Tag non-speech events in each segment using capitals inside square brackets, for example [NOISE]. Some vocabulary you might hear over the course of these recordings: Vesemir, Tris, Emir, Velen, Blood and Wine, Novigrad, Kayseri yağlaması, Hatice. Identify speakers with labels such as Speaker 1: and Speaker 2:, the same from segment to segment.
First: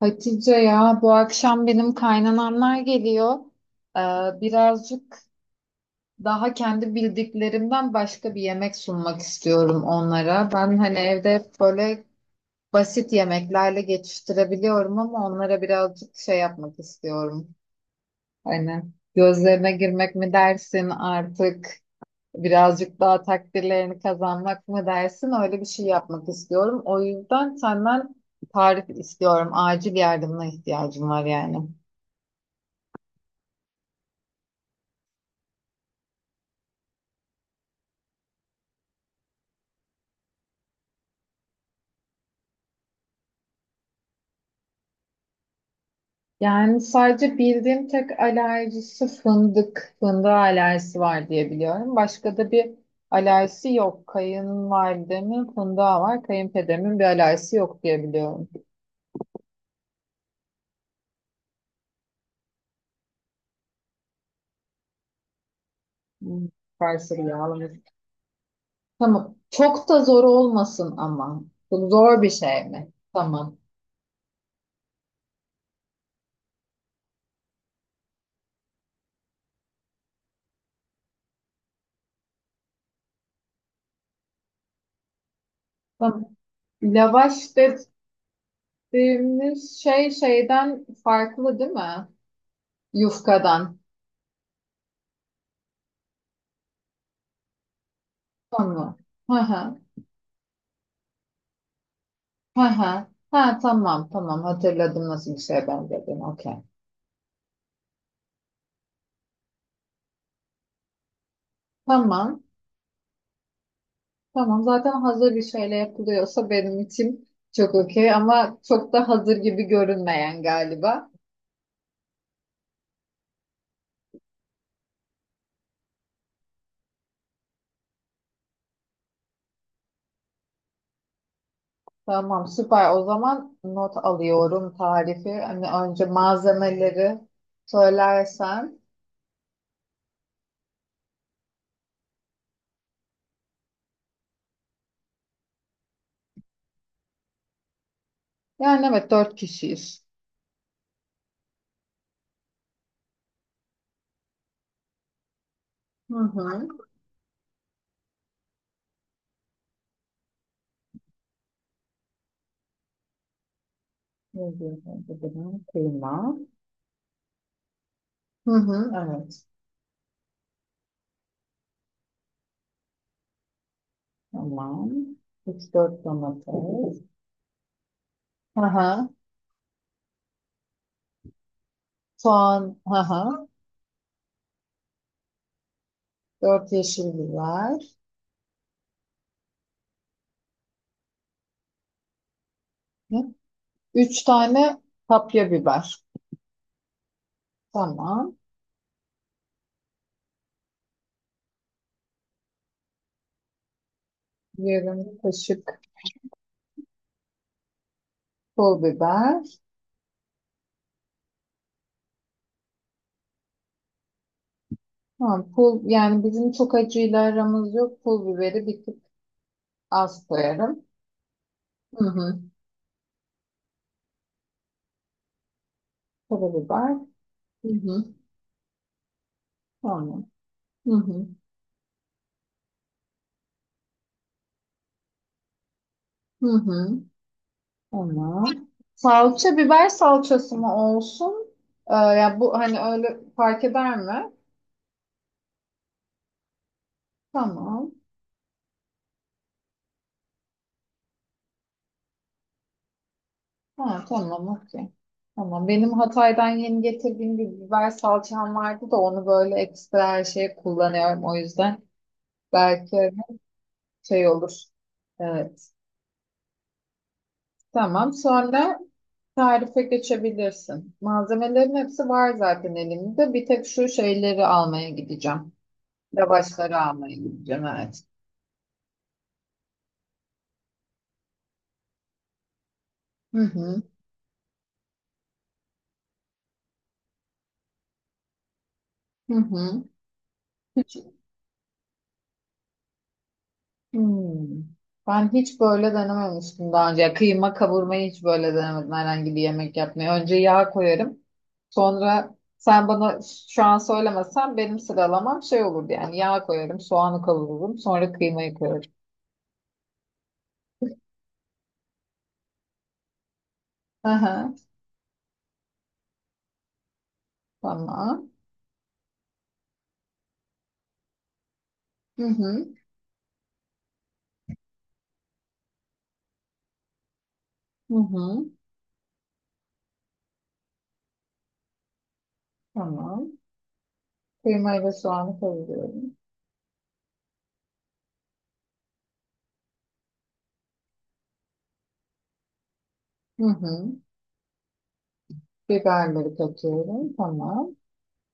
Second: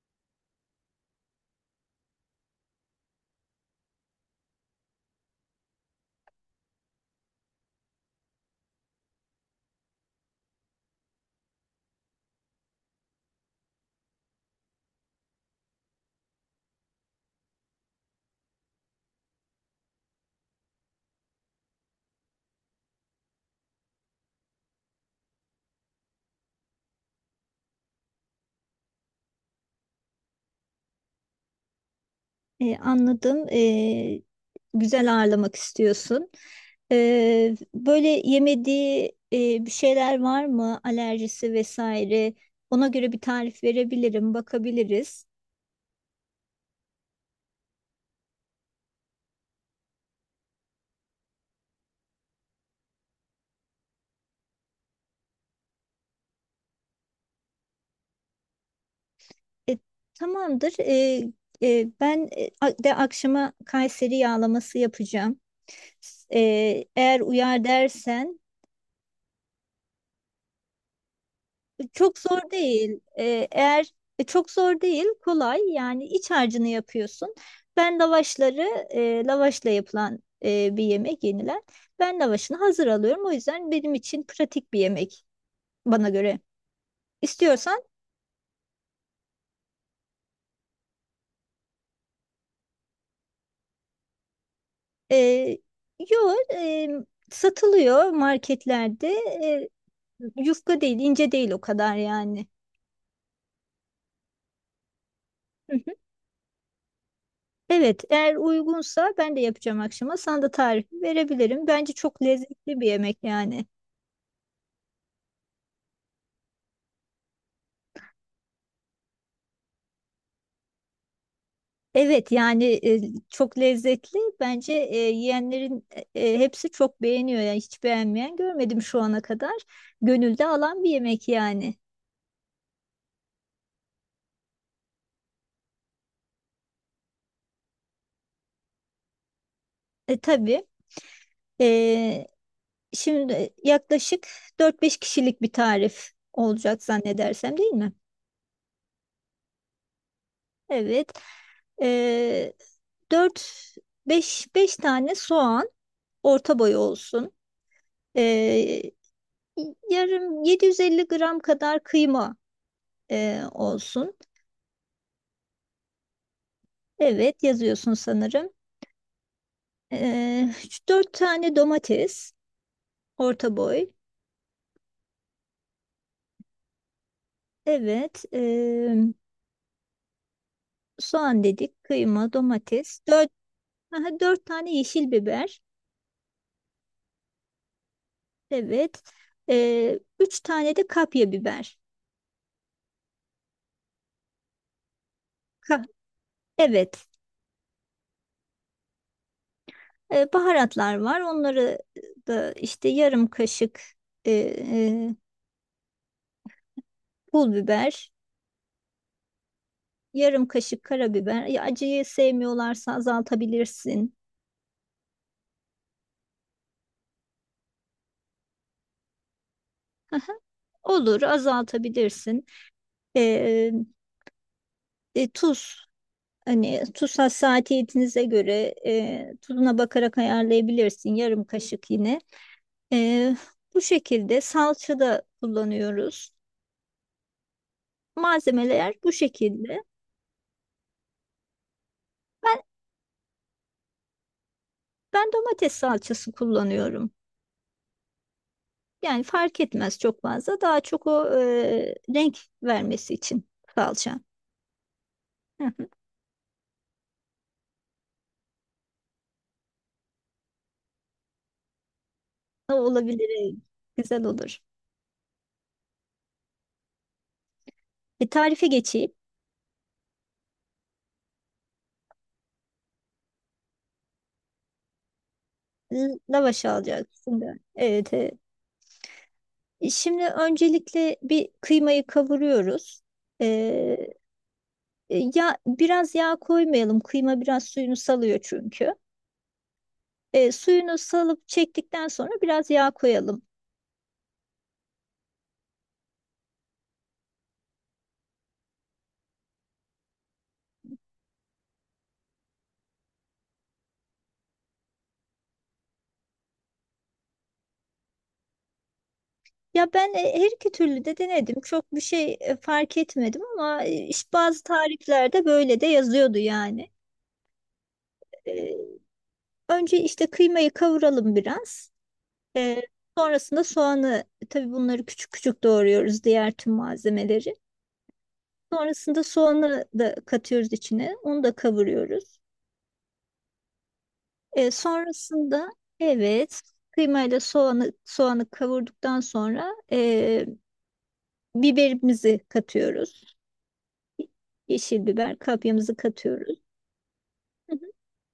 Speaker 1: Hatice ya bu akşam benim kaynanamlar geliyor. Ee, Birazcık daha kendi bildiklerimden başka bir yemek sunmak istiyorum onlara. Ben hani evde hep böyle basit yemeklerle geçiştirebiliyorum ama onlara birazcık şey yapmak istiyorum. Hani gözlerine girmek mi dersin artık birazcık daha takdirlerini kazanmak mı dersin öyle bir şey yapmak istiyorum. O yüzden senden tarif istiyorum. Acil yardımına ihtiyacım var yani.
Speaker 2: Anladım. Güzel ağırlamak istiyorsun. Böyle yemediği bir şeyler var mı? Alerjisi vesaire. Ona göre bir tarif verebilirim, bakabiliriz.
Speaker 1: Yani sadece bildiğim tek alerjisi fındık. Fındığı alerjisi var diye biliyorum. Başka da bir alerjisi yok. Kayınvalidemin fındığa var. Kayınpederimin bir alerjisi yok diye biliyorum.
Speaker 2: E, tamamdır. Ben de akşama Kayseri yağlaması yapacağım. E,
Speaker 1: Hmm,
Speaker 2: eğer
Speaker 1: Kayseri
Speaker 2: uyar
Speaker 1: yağlaması.
Speaker 2: dersen.
Speaker 1: Tamam. Çok da zor olmasın ama. Bu
Speaker 2: Çok
Speaker 1: zor bir
Speaker 2: zor
Speaker 1: şey mi?
Speaker 2: değil. Ee,
Speaker 1: Tamam.
Speaker 2: eğer çok zor değil, kolay. Yani iç harcını yapıyorsun. Lavaşla yapılan bir yemek yenilen. Ben lavaşını hazır alıyorum. O yüzden benim için pratik bir yemek bana
Speaker 1: Tamam.
Speaker 2: göre.
Speaker 1: Lavaş
Speaker 2: İstiyorsan
Speaker 1: dediğimiz şey şeyden farklı değil mi? Yufkadan.
Speaker 2: e, yo, satılıyor
Speaker 1: Tamam.
Speaker 2: marketlerde.
Speaker 1: Hı
Speaker 2: E,
Speaker 1: hı.
Speaker 2: yufka değil, ince değil o kadar yani.
Speaker 1: Hı hı. Ha, tamam, tamam, hatırladım nasıl bir şeye
Speaker 2: Hı hı.
Speaker 1: benzediğini. Okey.
Speaker 2: Evet, eğer uygunsa ben de yapacağım akşama. Sana da tarifi verebilirim. Bence çok
Speaker 1: Tamam.
Speaker 2: lezzetli bir yemek yani.
Speaker 1: Tamam, zaten hazır bir şeyle yapılıyorsa benim için çok okey ama çok da hazır gibi görünmeyen galiba.
Speaker 2: Evet yani, çok lezzetli. Bence yiyenlerin hepsi çok beğeniyor. Yani hiç beğenmeyen görmedim şu ana kadar. Gönülde alan bir yemek yani.
Speaker 1: Tamam, süper, o zaman not alıyorum tarifi. Hani önce malzemeleri söylersen.
Speaker 2: Tabii. E, şimdi yaklaşık dört beş kişilik bir tarif olacak zannedersem, değil mi?
Speaker 1: Yani evet, dört kişiyiz.
Speaker 2: Evet. E, 4 5 5 tane soğan,
Speaker 1: Hı
Speaker 2: orta
Speaker 1: hı.
Speaker 2: boy olsun. E, yarım 750 gram kadar kıyma olsun.
Speaker 1: Ne diyorsun? Bu da kıyma.
Speaker 2: Evet, yazıyorsun
Speaker 1: Hı
Speaker 2: sanırım.
Speaker 1: hı, evet.
Speaker 2: Ee, 4 tane domates, orta boy.
Speaker 1: Tamam. Üç dört domates.
Speaker 2: Evet.
Speaker 1: Hı
Speaker 2: ee,
Speaker 1: hı.
Speaker 2: soğan dedik, kıyma,
Speaker 1: Soğan,
Speaker 2: domates. Dört,
Speaker 1: haha,
Speaker 2: aha, 4 tane yeşil biber.
Speaker 1: 4 yeşil biber,
Speaker 2: Evet. 3 tane de kapya biber.
Speaker 1: hı, üç tane kapya
Speaker 2: Ka-
Speaker 1: biber.
Speaker 2: evet
Speaker 1: Tamam.
Speaker 2: Baharatlar var. Onları da işte yarım kaşık ee,
Speaker 1: Yarım
Speaker 2: ee,
Speaker 1: kaşık
Speaker 2: pul biber.
Speaker 1: pul biber.
Speaker 2: Yarım kaşık karabiber. Ya, acıyı sevmiyorlarsa azaltabilirsin.
Speaker 1: Tamam, pul, yani bizim çok acıyla aramız yok. Pul biberi bir tık az koyarım.
Speaker 2: Olur,
Speaker 1: Hı hı.
Speaker 2: azaltabilirsin. E, e, tuz, hani
Speaker 1: Karabiber.
Speaker 2: tuz
Speaker 1: Hı hı.
Speaker 2: hassasiyetinize göre tuzuna bakarak
Speaker 1: Tamam. Hı
Speaker 2: ayarlayabilirsin,
Speaker 1: hı.
Speaker 2: yarım kaşık yine. E, bu şekilde salça da kullanıyoruz.
Speaker 1: Hı hı. Tamam.
Speaker 2: Malzemeler bu
Speaker 1: Salça
Speaker 2: şekilde.
Speaker 1: biber salçası mı olsun? Ya bu
Speaker 2: Ben
Speaker 1: hani öyle fark eder mi?
Speaker 2: ben domates salçası kullanıyorum.
Speaker 1: Tamam.
Speaker 2: Yani fark etmez çok fazla. Daha çok o renk vermesi için
Speaker 1: Ha,
Speaker 2: salça.
Speaker 1: tamam, okey.
Speaker 2: Hı
Speaker 1: Tamam.
Speaker 2: hı.
Speaker 1: Benim Hatay'dan yeni getirdiğim bir biber salçam vardı da onu böyle ekstra her şeye kullanıyorum. O yüzden
Speaker 2: O
Speaker 1: belki
Speaker 2: olabilir. Güzel
Speaker 1: şey olur.
Speaker 2: olur.
Speaker 1: Evet. Tamam.
Speaker 2: Bir tarife
Speaker 1: Sonra
Speaker 2: geçeyim.
Speaker 1: tarife geçebilirsin. Malzemelerin hepsi var zaten elimde. Bir tek şu şeyleri almaya gideceğim.
Speaker 2: Lavaş
Speaker 1: Lavaşları almaya
Speaker 2: alacaksın da.
Speaker 1: gideceğim. Evet.
Speaker 2: Evet, evet. Şimdi öncelikle bir kıymayı kavuruyoruz.
Speaker 1: Hı hı.
Speaker 2: Ee, ya biraz yağ koymayalım. Kıyma biraz suyunu salıyor çünkü.
Speaker 1: Hı hı.
Speaker 2: Suyunu salıp çektikten sonra biraz yağ koyalım.
Speaker 1: Hmm. Ben hiç böyle denememiştim daha önce. Ya kıyma kavurmayı hiç böyle denemedim herhangi bir yemek yapmayı. Önce yağ koyarım. Sonra sen bana şu an söylemesen benim sıralamam şey olurdu yani. Yağ koyarım, soğanı kavururum, sonra kıymayı koyarım.
Speaker 2: Ya ben her iki türlü de denedim. Çok bir şey fark etmedim, ama işte
Speaker 1: Aha,
Speaker 2: bazı tariflerde böyle de yazıyordu yani.
Speaker 1: tamam.
Speaker 2: Ee, önce işte kıymayı kavuralım biraz.
Speaker 1: Hı hı.
Speaker 2: Ee, sonrasında soğanı, tabii bunları küçük küçük doğruyoruz, diğer tüm malzemeleri.
Speaker 1: Hı hı.
Speaker 2: Sonrasında soğanı da katıyoruz içine. Onu da kavuruyoruz.
Speaker 1: Tamam.
Speaker 2: E,
Speaker 1: Kıymayı ve soğanı
Speaker 2: sonrasında
Speaker 1: kavuruyorum.
Speaker 2: evet, kıymayla soğanı kavurduktan sonra biberimizi katıyoruz.
Speaker 1: Hı hı.
Speaker 2: Yeşil biber, kapyamızı
Speaker 1: Biberleri
Speaker 2: katıyoruz.
Speaker 1: katıyorum. Tamam.
Speaker 2: Hı hı.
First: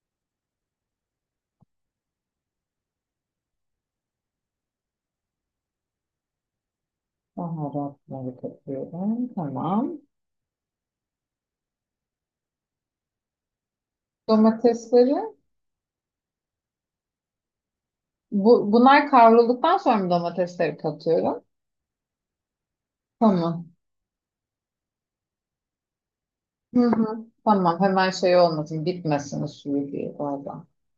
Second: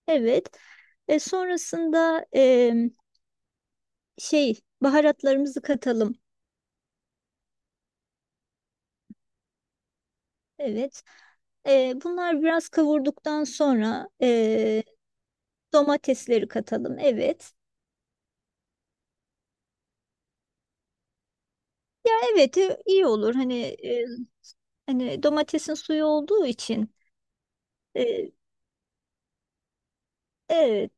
Speaker 2: Evet. Sonrasında şey, baharatlarımızı katalım.
Speaker 1: Baharatları katıyorum. Tamam.
Speaker 2: Evet. Bunlar biraz kavurduktan sonra
Speaker 1: Domatesleri.
Speaker 2: domatesleri katalım. Evet.
Speaker 1: Bunlar kavrulduktan sonra mı domatesleri katıyorum?
Speaker 2: Evet, iyi olur.
Speaker 1: Tamam.
Speaker 2: E, Hani domatesin suyu olduğu
Speaker 1: Hı
Speaker 2: için
Speaker 1: hı. Tamam. Hemen
Speaker 2: e,
Speaker 1: şey olmasın. Bitmesin suyu diye orada.
Speaker 2: evet,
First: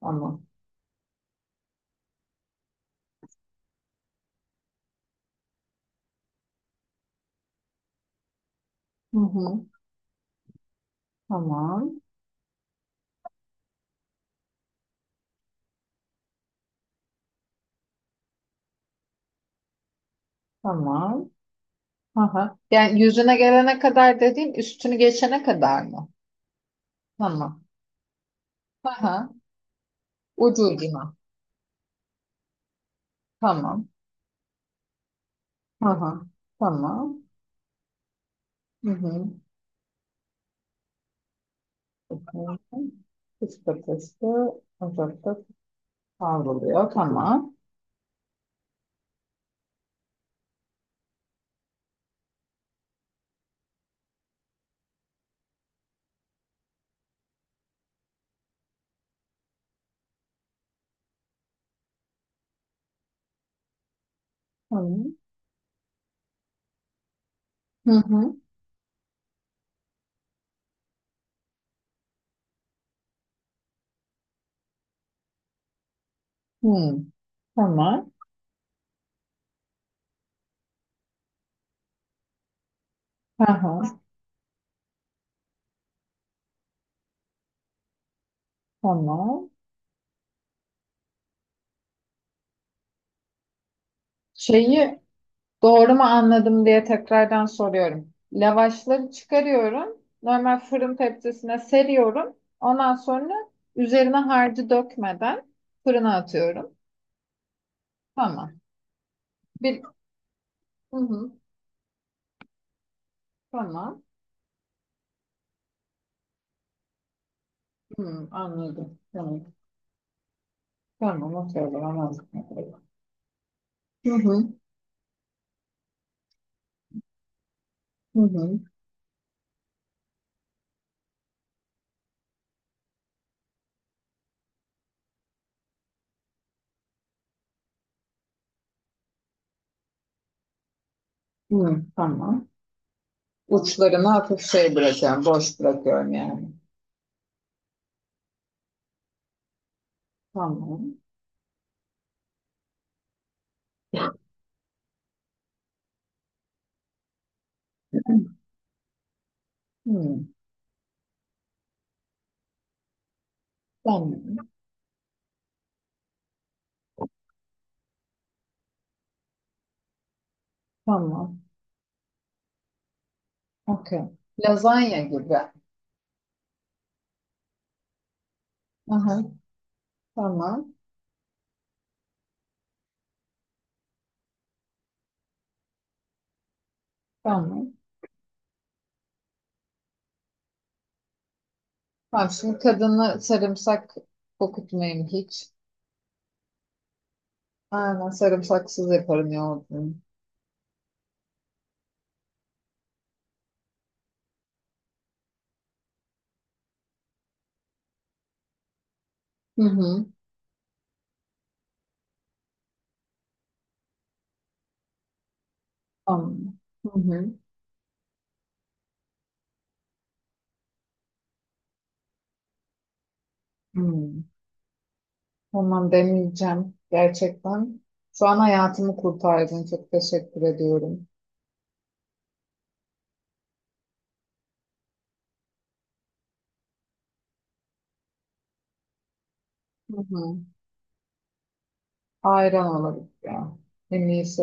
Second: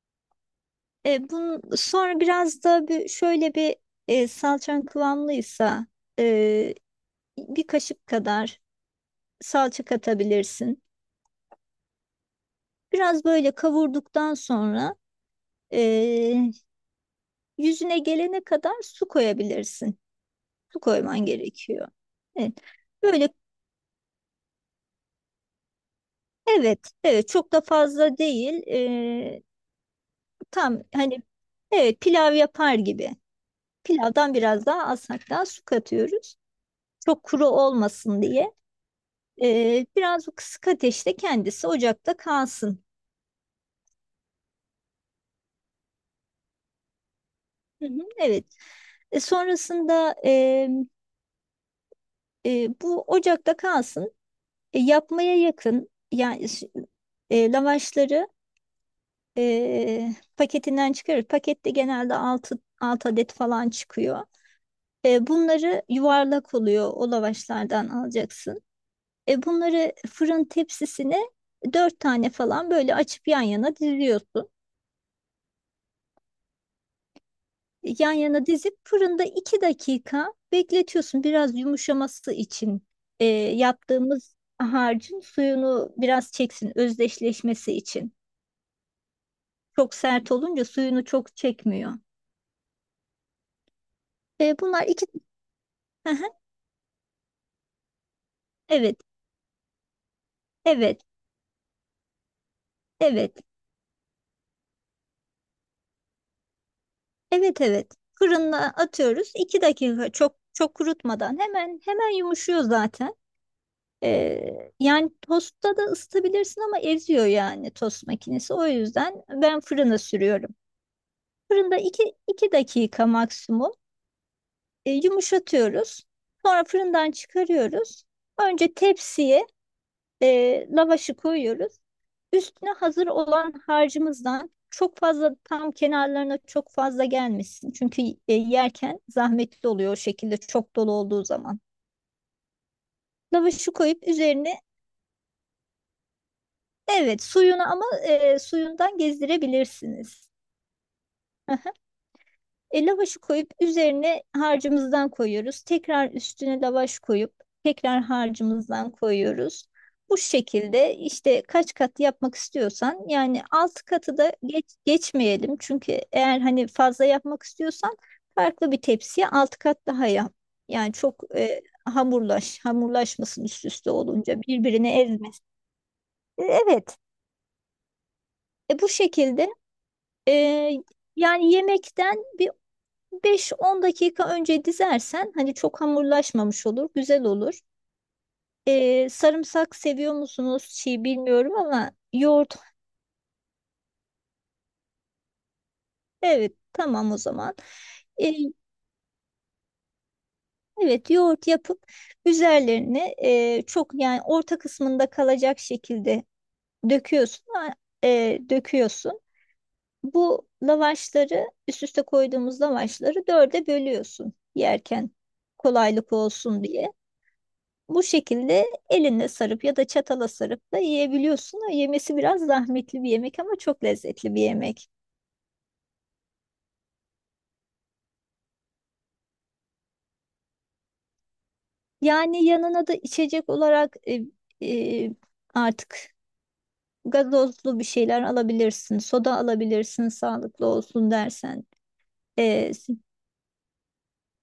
Speaker 1: Tamam.
Speaker 2: bunun sonra biraz da bir, şöyle bir, salçan kıvamlıysa, e, bir kaşık kadar
Speaker 1: Hı hı.
Speaker 2: salça katabilirsin.
Speaker 1: Tamam.
Speaker 2: Biraz böyle kavurduktan sonra e, yüzüne gelene kadar su koyabilirsin. Su koyman
Speaker 1: Tamam.
Speaker 2: gerekiyor. Evet.
Speaker 1: Aha. Yani
Speaker 2: Böyle,
Speaker 1: yüzüne gelene kadar dediğin üstünü geçene kadar mı?
Speaker 2: evet evet, çok da
Speaker 1: Tamam.
Speaker 2: fazla değil.
Speaker 1: Aha.
Speaker 2: E,
Speaker 1: Ucu
Speaker 2: tam
Speaker 1: ucuna.
Speaker 2: hani, evet, pilav yapar gibi.
Speaker 1: Tamam.
Speaker 2: Pilavdan biraz daha az hatta su
Speaker 1: Aha.
Speaker 2: katıyoruz.
Speaker 1: Tamam.
Speaker 2: Çok kuru olmasın diye.
Speaker 1: Hı hı.
Speaker 2: Biraz o kısık ateşte kendisi ocakta kalsın.
Speaker 1: Bakın. Kış patatesi ocakta kavruluyor. Tamam.
Speaker 2: Hı hı. Evet. Sonrasında, bu ocakta kalsın. Yapmaya yakın yani, lavaşları paketinden çıkarır. Pakette genelde 6 adet falan çıkıyor.
Speaker 1: Tamam.
Speaker 2: Bunları, yuvarlak oluyor, o lavaşlardan
Speaker 1: Hı hı.
Speaker 2: alacaksın. Bunları fırın tepsisine dört tane falan böyle açıp yan yana diziyorsun.
Speaker 1: Hı. Tamam.
Speaker 2: Yan yana dizip fırında 2 dakika bekletiyorsun. Biraz yumuşaması için
Speaker 1: Aha.
Speaker 2: yaptığımız harcın suyunu biraz çeksin, özdeşleşmesi için.
Speaker 1: Tamam.
Speaker 2: Çok sert olunca suyunu çok çekmiyor. Bunlar
Speaker 1: Şeyi
Speaker 2: iki...
Speaker 1: doğru mu
Speaker 2: Hı hı.
Speaker 1: anladım diye tekrardan soruyorum.
Speaker 2: Evet,
Speaker 1: Lavaşları çıkarıyorum. Normal fırın
Speaker 2: evet,
Speaker 1: tepsisine seriyorum. Ondan sonra
Speaker 2: evet,
Speaker 1: üzerine harcı dökmeden fırına atıyorum.
Speaker 2: evet, evet.
Speaker 1: Tamam.
Speaker 2: Fırına atıyoruz. iki
Speaker 1: Bir,
Speaker 2: dakika çok çok
Speaker 1: hı hı,
Speaker 2: kurutmadan hemen hemen yumuşuyor zaten.
Speaker 1: tamam.
Speaker 2: Yani tostta da ısıtabilirsin, ama eziyor yani tost
Speaker 1: Hı,
Speaker 2: makinesi. O
Speaker 1: anladım.
Speaker 2: yüzden
Speaker 1: Tamam.
Speaker 2: ben fırına sürüyorum.
Speaker 1: Tamam, atıyorum.
Speaker 2: Fırında iki
Speaker 1: Anladım.
Speaker 2: iki dakika maksimum
Speaker 1: Hı hı,
Speaker 2: yumuşatıyoruz. Sonra fırından çıkarıyoruz.
Speaker 1: hı hı,
Speaker 2: Önce tepsiye lavaşı koyuyoruz. Üstüne hazır olan harcımızdan çok fazla, tam kenarlarına çok fazla gelmesin. Çünkü yerken zahmetli oluyor, o şekilde çok dolu olduğu zaman.
Speaker 1: hı, tamam.
Speaker 2: Lavaşı koyup
Speaker 1: Uçlarına hafif
Speaker 2: üzerine...
Speaker 1: şey bırakıyorum, boş bırakıyorum yani.
Speaker 2: Evet, suyunu, ama suyundan gezdirebilirsiniz.
Speaker 1: Tamam.
Speaker 2: Aha. Lavaşı koyup üzerine harcımızdan koyuyoruz. Tekrar üstüne lavaş koyup tekrar harcımızdan koyuyoruz. Bu
Speaker 1: Hı,
Speaker 2: şekilde işte kaç kat yapmak istiyorsan, yani altı katı da
Speaker 1: tamam,
Speaker 2: geçmeyelim. Çünkü eğer hani fazla yapmak istiyorsan farklı bir tepsiye altı kat daha yap. Yani çok
Speaker 1: tamam.
Speaker 2: hamurlaşmasın, üst üste
Speaker 1: Okey.
Speaker 2: olunca birbirini
Speaker 1: Lazanya gibi.
Speaker 2: ezmesin. Evet. Bu
Speaker 1: Aha,
Speaker 2: şekilde. Ee,
Speaker 1: tamam.
Speaker 2: yani yemekten bir 5-10 dakika önce dizersen hani çok hamurlaşmamış olur, güzel olur.
Speaker 1: Tamam.
Speaker 2: Sarımsak seviyor musunuz? Çiğ bilmiyorum, ama
Speaker 1: Tamam,
Speaker 2: yoğurt.
Speaker 1: şimdi kadını sarımsak kokutmayayım hiç.
Speaker 2: Evet, tamam o zaman.
Speaker 1: Aynen,
Speaker 2: Ee,
Speaker 1: sarımsaksız yaparım yoğurdunu.
Speaker 2: evet, yoğurt yapıp üzerlerine çok, yani orta kısmında kalacak şekilde döküyorsun. Döküyorsun.
Speaker 1: Hı hı.
Speaker 2: Bu lavaşları, üst üste koyduğumuz lavaşları, dörde bölüyorsun yerken kolaylık
Speaker 1: Tamam.
Speaker 2: olsun diye.
Speaker 1: Hı hı.
Speaker 2: Bu şekilde elinle sarıp ya da çatala sarıp da yiyebiliyorsun. O yemesi biraz zahmetli bir yemek, ama çok
Speaker 1: Hı.
Speaker 2: lezzetli bir yemek.
Speaker 1: Tamam demeyeceğim. Gerçekten. Şu an hayatımı kurtardın. Çok teşekkür ediyorum.
Speaker 2: Yani yanına da içecek olarak e, artık gazozlu bir şeyler alabilirsin. Soda
Speaker 1: Hı
Speaker 2: alabilirsin,
Speaker 1: hı.
Speaker 2: sağlıklı olsun dersen.
Speaker 1: Ayran
Speaker 2: E,
Speaker 1: olabilir ya. En iyisi.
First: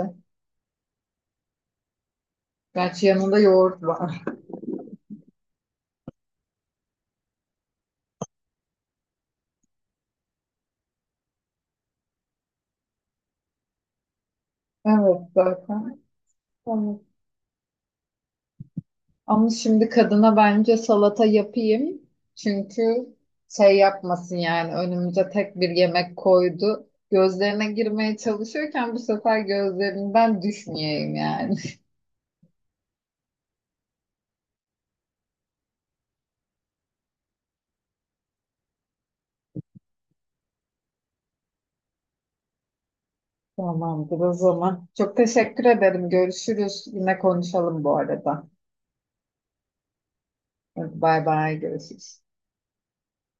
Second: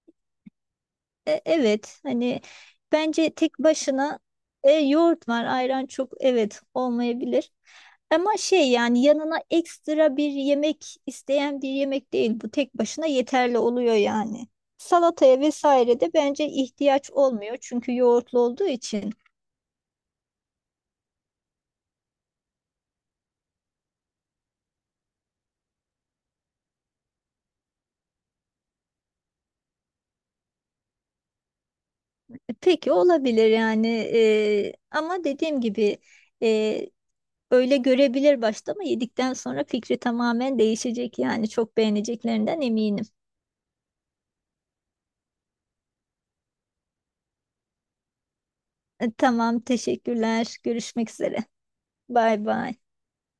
Speaker 2: E, evet hani
Speaker 1: Gerçi
Speaker 2: bence
Speaker 1: yanında
Speaker 2: tek
Speaker 1: yoğurt
Speaker 2: başına
Speaker 1: var.
Speaker 2: yoğurt var, ayran çok, evet, olmayabilir. Ama şey yani, yanına ekstra bir yemek isteyen bir yemek değil bu, tek başına yeterli oluyor yani.
Speaker 1: [LAUGHS] Evet,
Speaker 2: Salataya vesaire
Speaker 1: zaten.
Speaker 2: de bence
Speaker 1: Tamam.
Speaker 2: ihtiyaç olmuyor, çünkü yoğurtlu olduğu için.
Speaker 1: Ama şimdi kadına bence salata yapayım. Çünkü şey yapmasın yani, önümüze tek bir yemek koydu. Gözlerine girmeye çalışıyorken bu sefer gözlerinden düşmeyeyim yani.
Speaker 2: Peki, olabilir yani, ama dediğim gibi, e, öyle görebilir başta, ama yedikten sonra fikri tamamen değişecek yani, çok beğeneceklerinden eminim.
Speaker 1: [LAUGHS] Tamamdır o zaman. Çok teşekkür ederim. Görüşürüz. Yine konuşalım bu arada.
Speaker 2: Tamam, teşekkürler. Görüşmek
Speaker 1: Bay
Speaker 2: üzere.
Speaker 1: bay, görüşürüz.
Speaker 2: Bay bay.